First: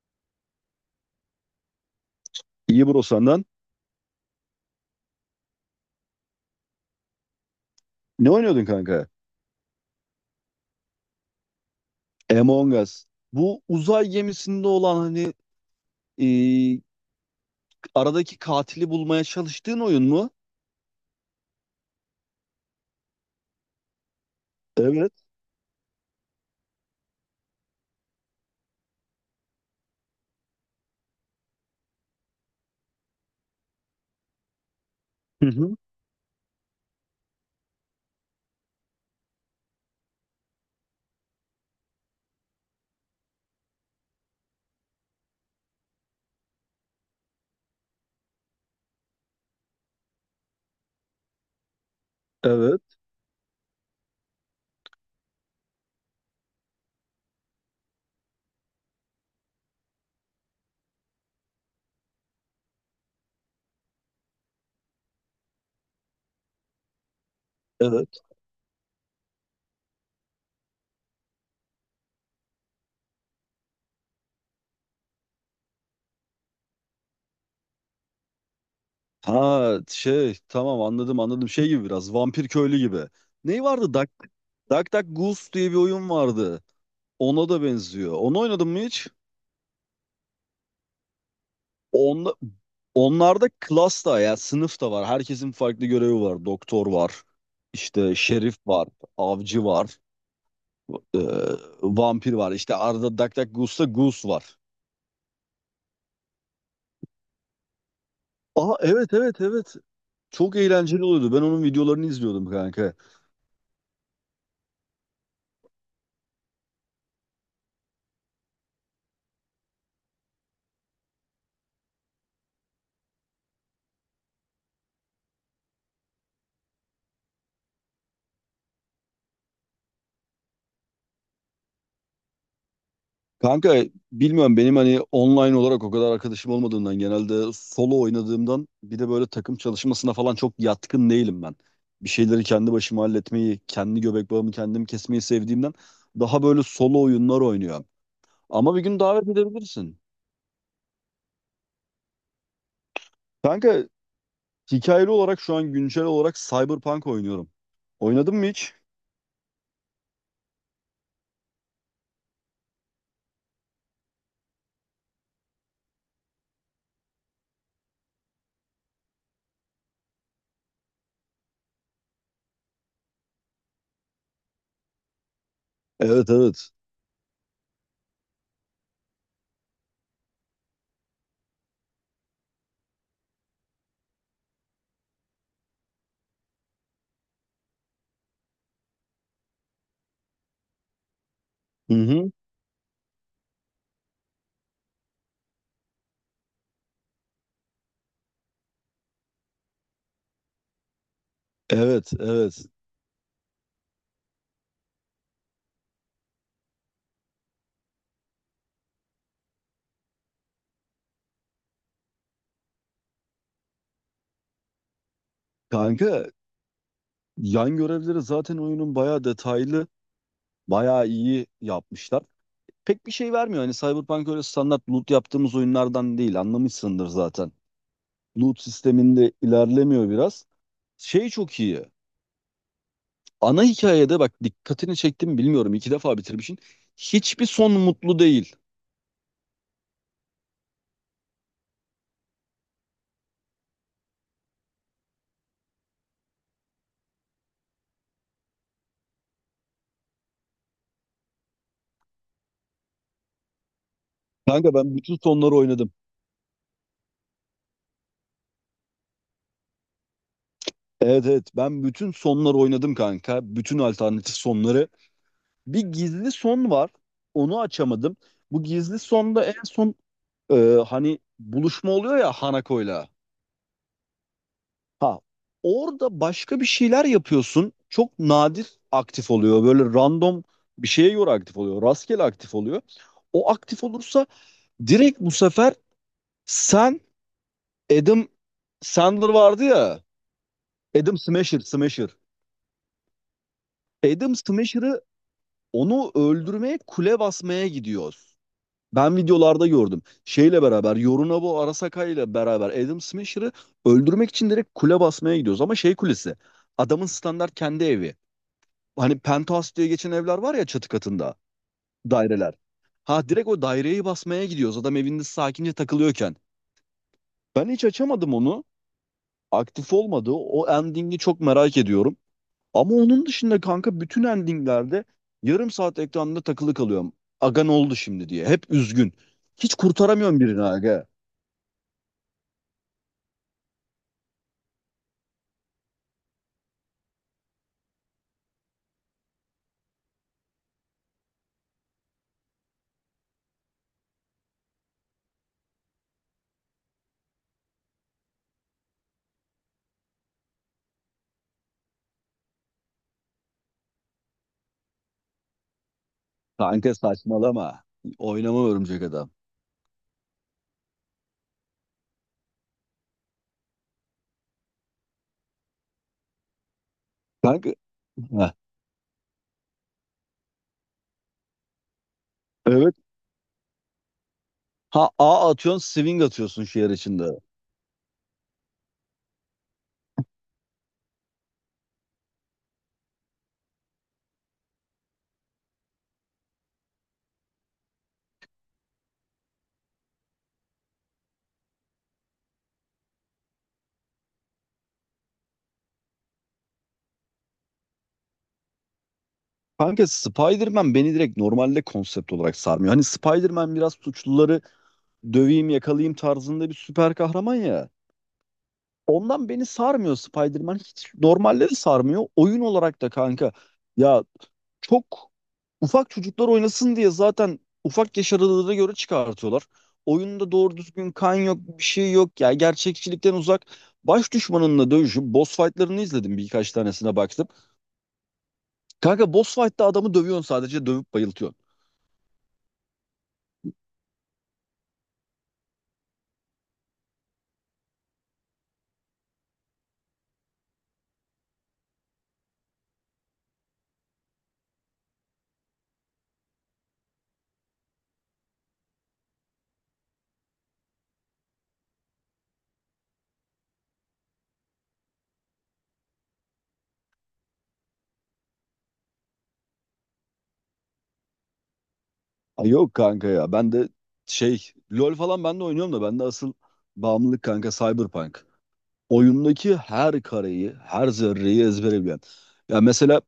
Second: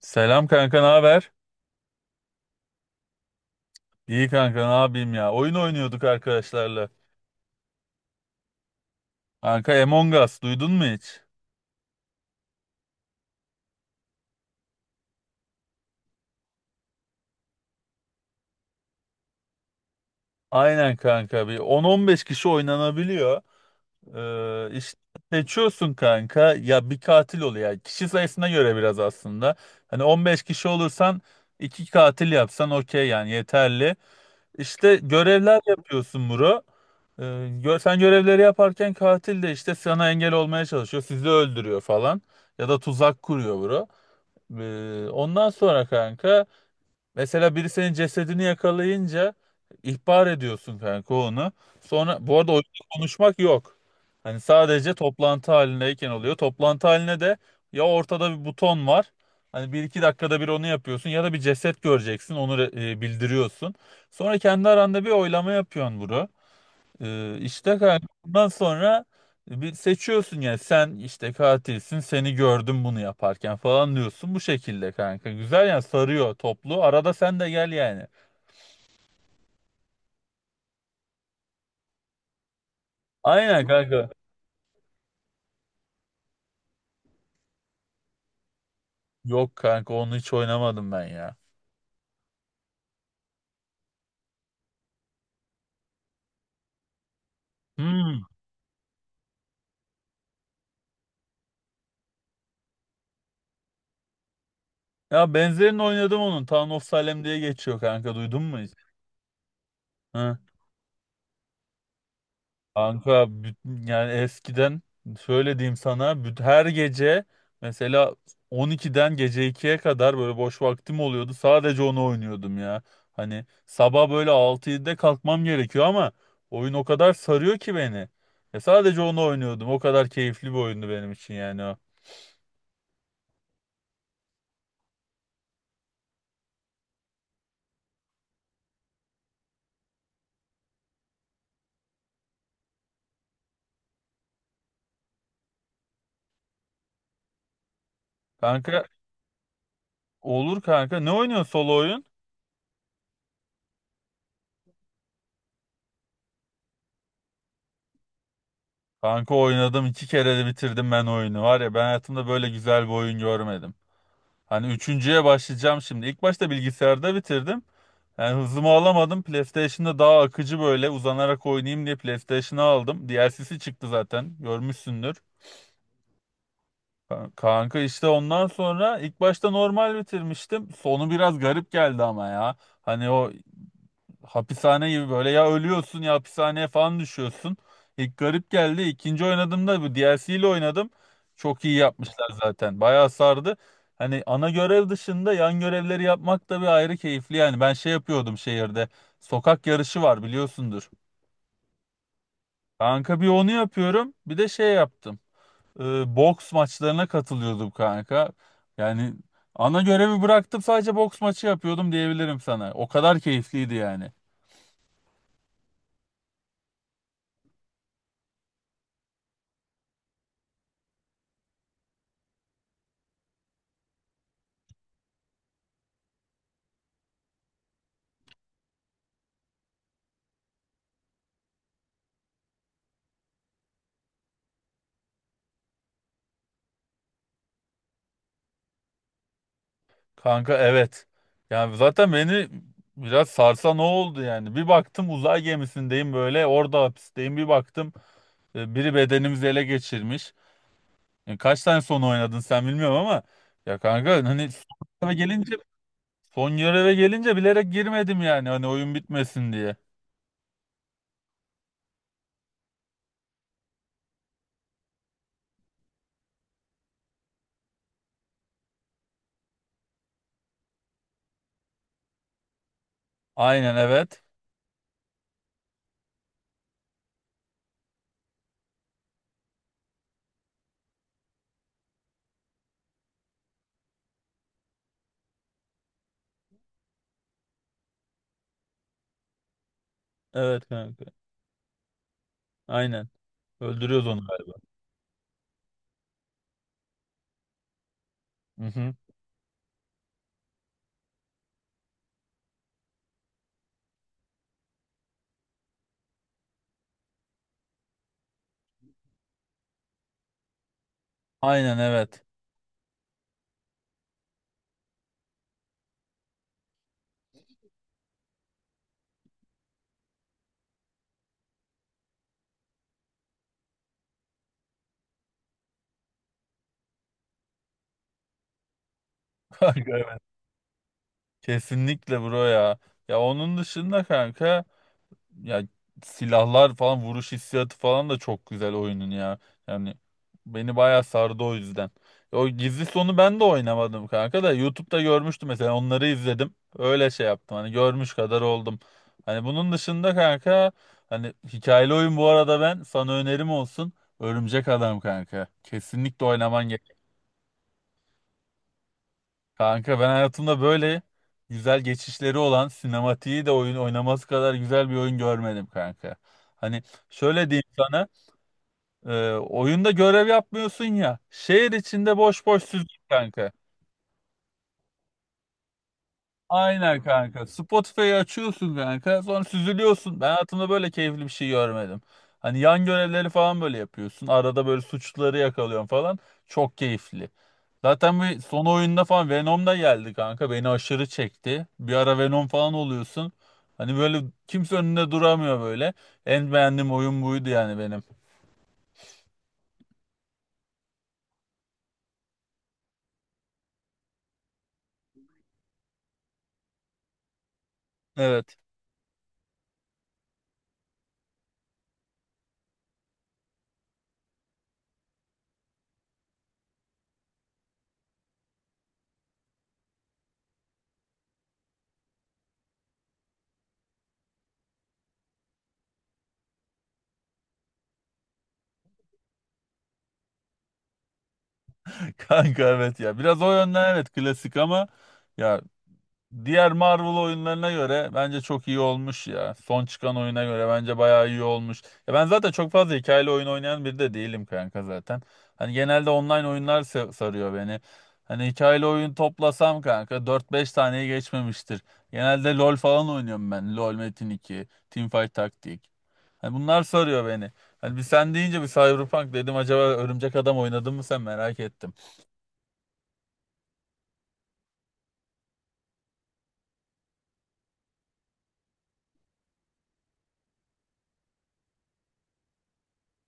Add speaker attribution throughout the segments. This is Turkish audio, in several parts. Speaker 1: Selam kanka, ne haber?
Speaker 2: İyi bro, senden.
Speaker 1: İyi kanka, ne yapayım ya? Oyun oynuyorduk arkadaşlarla.
Speaker 2: Ne oynuyordun kanka?
Speaker 1: Kanka Among Us duydun mu hiç?
Speaker 2: Among Us. Bu uzay gemisinde olan hani e, aradaki katili bulmaya çalıştığın oyun mu?
Speaker 1: Aynen kanka bir 10-15 kişi oynanabiliyor. İşte
Speaker 2: Evet.
Speaker 1: seçiyorsun kanka ya bir katil oluyor. Yani kişi sayısına göre biraz aslında. Hani 15 kişi olursan iki katil yapsan okey yani yeterli. İşte
Speaker 2: Hı
Speaker 1: görevler
Speaker 2: hı.
Speaker 1: yapıyorsun bro. Ee, Sen görevleri yaparken katil de işte sana engel olmaya çalışıyor. Sizi öldürüyor falan. Ya da tuzak kuruyor bro. Ondan sonra kanka mesela biri senin cesedini yakalayınca ihbar ediyorsun kanka onu. Sonra bu arada oyunda
Speaker 2: Evet.
Speaker 1: konuşmak yok. Hani sadece toplantı halindeyken oluyor. Toplantı haline de ya ortada bir buton var. Hani bir iki dakikada bir onu yapıyorsun ya da bir ceset göreceksin onu bildiriyorsun. Sonra kendi aranda bir oylama yapıyorsun bunu. İşte kanka
Speaker 2: Evet.
Speaker 1: bundan sonra bir seçiyorsun yani sen işte katilsin, seni gördüm bunu yaparken falan diyorsun bu şekilde kanka. Güzel yani sarıyor, toplu arada sen de gel yani.
Speaker 2: Ha şey, tamam, anladım anladım. Şey gibi, biraz vampir köylü gibi. Ney
Speaker 1: Aynen
Speaker 2: vardı?
Speaker 1: kanka.
Speaker 2: Duck Duck Goose diye bir oyun vardı. Ona da benziyor. Onu oynadın mı hiç?
Speaker 1: Yok kanka, onu hiç oynamadım ben ya.
Speaker 2: Onda, onlarda klas da ya sınıf da var. Herkesin farklı görevi var. Doktor var. İşte
Speaker 1: Hmm.
Speaker 2: şerif var. Avcı var. e, Vampir var. İşte Arda DuckDuckGoos'ta Goose var.
Speaker 1: Ya benzerini oynadım onun. Town of Salem diye geçiyor kanka, duydun mu hiç?
Speaker 2: Aa, evet evet evet.
Speaker 1: Hı.
Speaker 2: Çok eğlenceli oluyordu. Ben onun videolarını izliyordum kanka.
Speaker 1: Kanka yani eskiden şöyle diyeyim sana, her gece mesela 12'den gece 2'ye kadar böyle boş vaktim oluyordu. Sadece onu oynuyordum ya. Hani sabah böyle 6-7'de kalkmam gerekiyor ama oyun o kadar sarıyor ki beni. E sadece onu oynuyordum. O kadar keyifli bir oyundu benim için yani o.
Speaker 2: Kanka, bilmiyorum, benim hani online olarak o kadar arkadaşım olmadığından, genelde solo oynadığımdan, bir de böyle takım çalışmasına falan çok yatkın değilim ben. Bir şeyleri kendi başıma halletmeyi, kendi göbek bağımı kendim kesmeyi sevdiğimden daha böyle solo oyunlar oynuyorum. Ama bir
Speaker 1: Kanka
Speaker 2: gün davet edebilirsin.
Speaker 1: olur kanka. Ne oynuyorsun solo oyun?
Speaker 2: Kanka, hikayeli olarak şu an güncel olarak Cyberpunk oynuyorum. Oynadın mı hiç?
Speaker 1: Kanka oynadım, iki kere de bitirdim ben oyunu. Var ya, ben hayatımda böyle güzel bir oyun görmedim. Hani üçüncüye başlayacağım şimdi. İlk başta bilgisayarda bitirdim. Yani hızımı alamadım. PlayStation'da daha akıcı böyle uzanarak oynayayım diye PlayStation'ı aldım. DLC'si çıktı zaten. Görmüşsündür.
Speaker 2: Evet evet.
Speaker 1: Kanka işte ondan sonra ilk başta normal bitirmiştim. Sonu biraz garip geldi ama ya. Hani o hapishane gibi böyle, ya ölüyorsun ya hapishaneye falan düşüyorsun. İlk garip geldi. İkinci oynadığımda bu DLC ile oynadım. Çok iyi
Speaker 2: Hı
Speaker 1: yapmışlar
Speaker 2: hı.
Speaker 1: zaten. Bayağı sardı. Hani ana görev dışında yan görevleri yapmak da bir ayrı keyifli yani. Ben şey yapıyordum şehirde. Sokak yarışı var, biliyorsundur.
Speaker 2: Evet evet.
Speaker 1: Kanka bir onu yapıyorum. Bir de şey yaptım. Boks maçlarına katılıyordum kanka. Yani ana görevi bıraktım, sadece boks maçı yapıyordum diyebilirim sana. O kadar keyifliydi yani.
Speaker 2: Kanka yan görevleri zaten, oyunun bayağı detaylı, bayağı iyi yapmışlar. Pek bir şey vermiyor. Hani Cyberpunk öyle standart loot yaptığımız oyunlardan değil. Anlamışsındır zaten. Loot sisteminde ilerlemiyor biraz. Şey çok iyi. Ana hikayede bak dikkatini çektim, bilmiyorum, iki defa bitirmişsin. Hiçbir son mutlu değil.
Speaker 1: Kanka evet. Yani zaten beni biraz sarsan o oldu yani. Bir baktım uzay gemisindeyim böyle, orada hapisteyim. Bir baktım biri bedenimizi ele geçirmiş. Yani kaç tane son oynadın sen bilmiyorum ama ya kanka hani
Speaker 2: Kanka ben
Speaker 1: göreve
Speaker 2: bütün sonları
Speaker 1: gelince
Speaker 2: oynadım.
Speaker 1: son göreve gelince bilerek girmedim yani hani oyun bitmesin diye.
Speaker 2: Evet evet, ben bütün sonları oynadım kanka. Bütün alternatif sonları. Bir gizli son var. Onu açamadım. Bu gizli sonda en son e, hani buluşma oluyor ya Hanako'yla.
Speaker 1: Aynen evet.
Speaker 2: Ha, orada başka bir şeyler yapıyorsun. Çok nadir aktif oluyor. Böyle random bir şeye göre aktif oluyor. Rastgele aktif oluyor. O aktif olursa direkt bu sefer sen Adam Sandler vardı ya.
Speaker 1: Evet kanka.
Speaker 2: Adam Smasher, Smasher.
Speaker 1: Aynen. Öldürüyoruz onu
Speaker 2: Adam
Speaker 1: galiba.
Speaker 2: Smasher'ı, onu öldürmeye kule basmaya gidiyor.
Speaker 1: Hı hı.
Speaker 2: Ben videolarda gördüm. Şeyle beraber, Yorunabu Arasaka ile beraber Adam Smasher'ı öldürmek için direkt kule basmaya gidiyoruz. Ama şey kulesi. Adamın standart kendi evi. Hani penthouse diye geçen evler var ya, çatı katında.
Speaker 1: Aynen evet.
Speaker 2: Daireler. Ha, direkt o daireyi basmaya gidiyoruz. Adam evinde sakince takılıyorken. Ben hiç açamadım onu. Aktif olmadı. O endingi çok merak ediyorum. Ama onun dışında kanka bütün endinglerde yarım saat ekranda takılı kalıyorum. Aga, ne oldu şimdi diye. Hep üzgün. Hiç
Speaker 1: Kanka evet.
Speaker 2: kurtaramıyorum birini aga.
Speaker 1: Kesinlikle bro ya. Ya onun dışında kanka, ya silahlar falan, vuruş hissiyatı falan da çok güzel oyunun ya. Yani beni bayağı sardı o yüzden. O gizli sonu ben de oynamadım kanka da YouTube'da görmüştüm, mesela onları izledim. Öyle şey yaptım, hani görmüş kadar oldum. Hani bunun dışında kanka, hani hikayeli oyun, bu arada ben sana önerim olsun. Örümcek Adam kanka. Kesinlikle oynaman.
Speaker 2: Kanka, saçmalama. Oynama örümcek adam.
Speaker 1: Kanka ben hayatımda böyle güzel geçişleri olan, sinematiği de oyun oynaması kadar güzel bir oyun görmedim kanka. Hani şöyle diyeyim
Speaker 2: Kanka,
Speaker 1: sana,
Speaker 2: Heh,
Speaker 1: oyunda görev yapmıyorsun ya, şehir içinde boş boş süzül
Speaker 2: evet.
Speaker 1: kanka.
Speaker 2: Ha, A atıyorsun, swing atıyorsun şehir
Speaker 1: Aynen
Speaker 2: içinde.
Speaker 1: kanka, Spotify'ı açıyorsun kanka, sonra süzülüyorsun. Ben hayatımda böyle keyifli bir şey görmedim. Hani yan görevleri falan böyle yapıyorsun, arada böyle suçluları yakalıyorsun falan, çok keyifli. Zaten bir son oyunda falan Venom da geldi kanka. Beni aşırı çekti. Bir ara Venom falan oluyorsun. Hani böyle kimse önünde duramıyor böyle. En beğendiğim oyun buydu yani benim.
Speaker 2: Kanka Spider-Man beni direkt normalde konsept olarak sarmıyor. Hani Spider-Man biraz suçluları döveyim, yakalayayım tarzında bir süper kahraman ya.
Speaker 1: Evet.
Speaker 2: Ondan beni sarmıyor Spider-Man. Hiç normalde de sarmıyor. Oyun olarak da kanka. Ya, çok ufak çocuklar oynasın diye zaten ufak yaş aralığına göre çıkartıyorlar. Oyunda doğru düzgün kan yok, bir şey yok. Ya gerçekçilikten uzak. Baş düşmanınla dövüşüp boss fight'larını izledim, birkaç tanesine baktım. Kanka boss fight'ta adamı dövüyorsun, sadece dövüp bayıltıyorsun.
Speaker 1: Kanka evet ya. Biraz o yönden evet klasik ama ya, diğer Marvel oyunlarına göre bence çok iyi olmuş ya. Son çıkan oyuna göre bence bayağı iyi olmuş. Ya ben zaten çok fazla hikayeli oyun oynayan biri de değilim kanka zaten. Hani genelde online oyunlar sarıyor beni. Hani hikayeli oyun toplasam kanka dört beş taneyi geçmemiştir. Genelde LoL falan oynuyorum ben. LoL, Metin iki, Teamfight Taktik. Hani bunlar sarıyor beni. Hani bir sen deyince bir Cyberpunk dedim, acaba Örümcek Adam oynadın mı sen, merak ettim.
Speaker 2: Ay yok kanka ya. Ben de şey, LoL falan ben de oynuyorum da, ben de asıl bağımlılık kanka Cyberpunk. Oyundaki her kareyi, her zerreyi ezbere bilen. Ya mesela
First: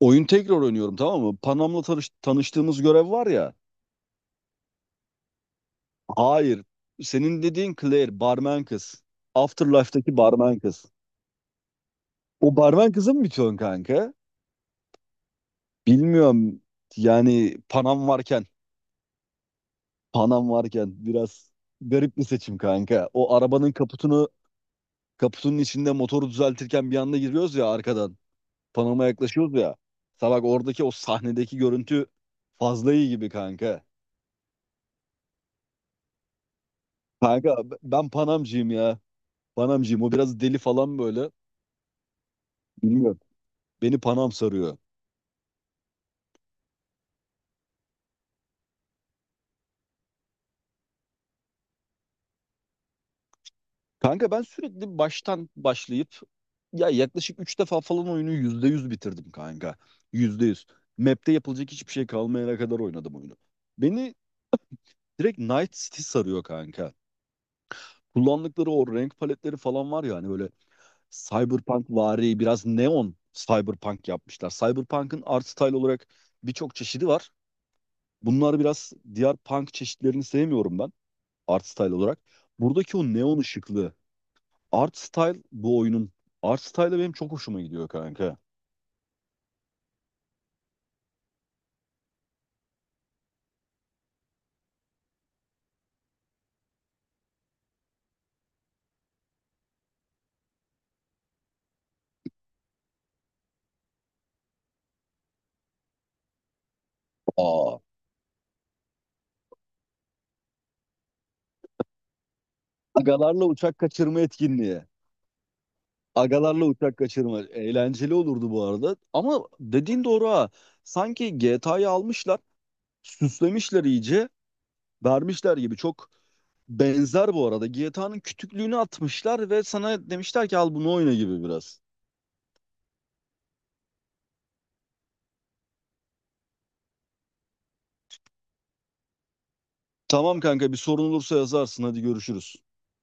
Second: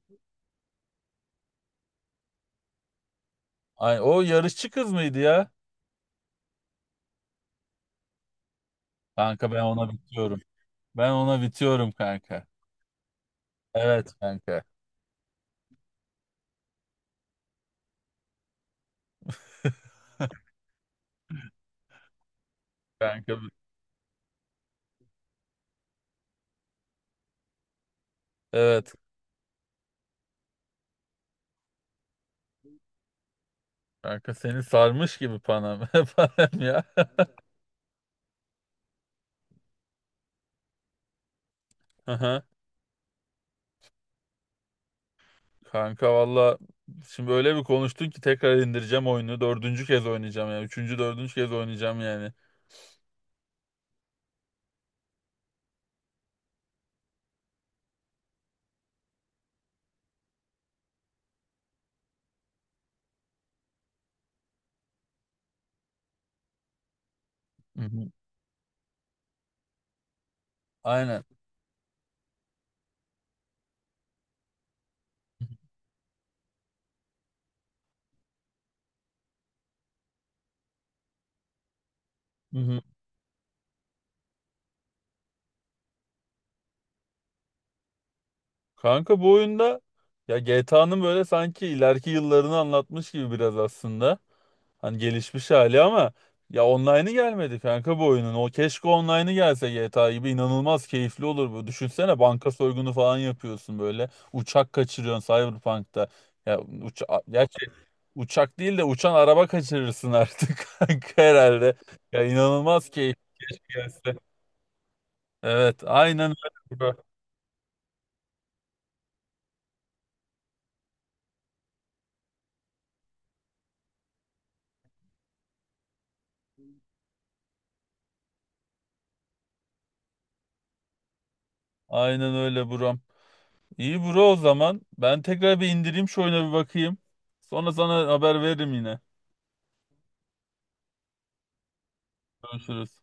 Speaker 2: oyun tekrar oynuyorum, tamam mı? Panam'la tanıştığımız görev var ya.
Speaker 1: Ay, o yarışçı kız mıydı ya?
Speaker 2: Hayır. Senin dediğin Claire, barmen kız.
Speaker 1: Kanka ben ona
Speaker 2: Afterlife'daki
Speaker 1: bitiyorum.
Speaker 2: barmen kız.
Speaker 1: Ben ona bitiyorum kanka.
Speaker 2: O barmen kızı mı bitiyorsun kanka?
Speaker 1: Evet kanka.
Speaker 2: Bilmiyorum. Yani Panam varken, Biraz garip bir seçim kanka.
Speaker 1: Kanka
Speaker 2: O arabanın kaputunu, kaputunun içinde motoru düzeltirken bir anda giriyoruz ya arkadan.
Speaker 1: evet.
Speaker 2: Panama yaklaşıyoruz ya. Mesela bak, oradaki o sahnedeki görüntü fazla iyi gibi kanka.
Speaker 1: Kanka seni sarmış gibi panam panam ya.
Speaker 2: Kanka ben Panamcıyım ya. Panamcıyım. O biraz deli falan böyle.
Speaker 1: Aha.
Speaker 2: Bilmiyorum. Beni Panam sarıyor.
Speaker 1: Kanka valla, şimdi öyle bir konuştun ki tekrar indireceğim oyunu. Dördüncü kez oynayacağım yani. Üçüncü, dördüncü kez oynayacağım yani.
Speaker 2: Kanka ben sürekli baştan başlayıp, ya yaklaşık 3 defa falan oyunu %100 bitirdim kanka. %100. Map'te yapılacak hiçbir şey kalmayana kadar oynadım oyunu. Beni direkt Night City sarıyor kanka.
Speaker 1: Hı hı.
Speaker 2: Kullandıkları o renk paletleri falan var ya, hani böyle
Speaker 1: Aynen.
Speaker 2: Cyberpunk vari, biraz neon cyberpunk yapmışlar. Cyberpunk'ın art style olarak birçok çeşidi var. Bunlar biraz, diğer punk çeşitlerini sevmiyorum ben art style olarak.
Speaker 1: Hı hı.
Speaker 2: Buradaki o neon ışıklı art style, bu oyunun art style'ı benim çok hoşuma gidiyor kanka.
Speaker 1: Kanka bu oyunda ya GTA'nın böyle sanki ileriki yıllarını anlatmış gibi biraz aslında. Hani gelişmiş hali ama ya online'ı gelmedi kanka bu oyunun. O keşke online'ı gelse GTA gibi inanılmaz keyifli olur bu. Düşünsene, banka soygunu falan yapıyorsun böyle. Uçak kaçırıyorsun Cyberpunk'ta. Ya gerçi
Speaker 2: Aa,
Speaker 1: uçak değil de uçan araba kaçırırsın artık kanka herhalde. Ya inanılmaz keyifli
Speaker 2: agalarla uçak
Speaker 1: gelse.
Speaker 2: kaçırma etkinliği.
Speaker 1: Evet, aynen
Speaker 2: Agalarla
Speaker 1: öyle
Speaker 2: uçak
Speaker 1: bro.
Speaker 2: kaçırma eğlenceli olurdu bu arada. Ama dediğin doğru ha. Sanki GTA'yı almışlar, süslemişler iyice, vermişler gibi çok benzer bu arada. GTA'nın kütüklüğünü atmışlar ve sana demişler ki al bunu oyna gibi biraz.
Speaker 1: Aynen öyle buram. İyi bro o zaman. Ben tekrar bir indireyim, şu oyuna bir bakayım. Sonra sana haber veririm yine.
Speaker 2: Tamam kanka, bir sorun olursa yazarsın, hadi görüşürüz.
Speaker 1: Görüşürüz.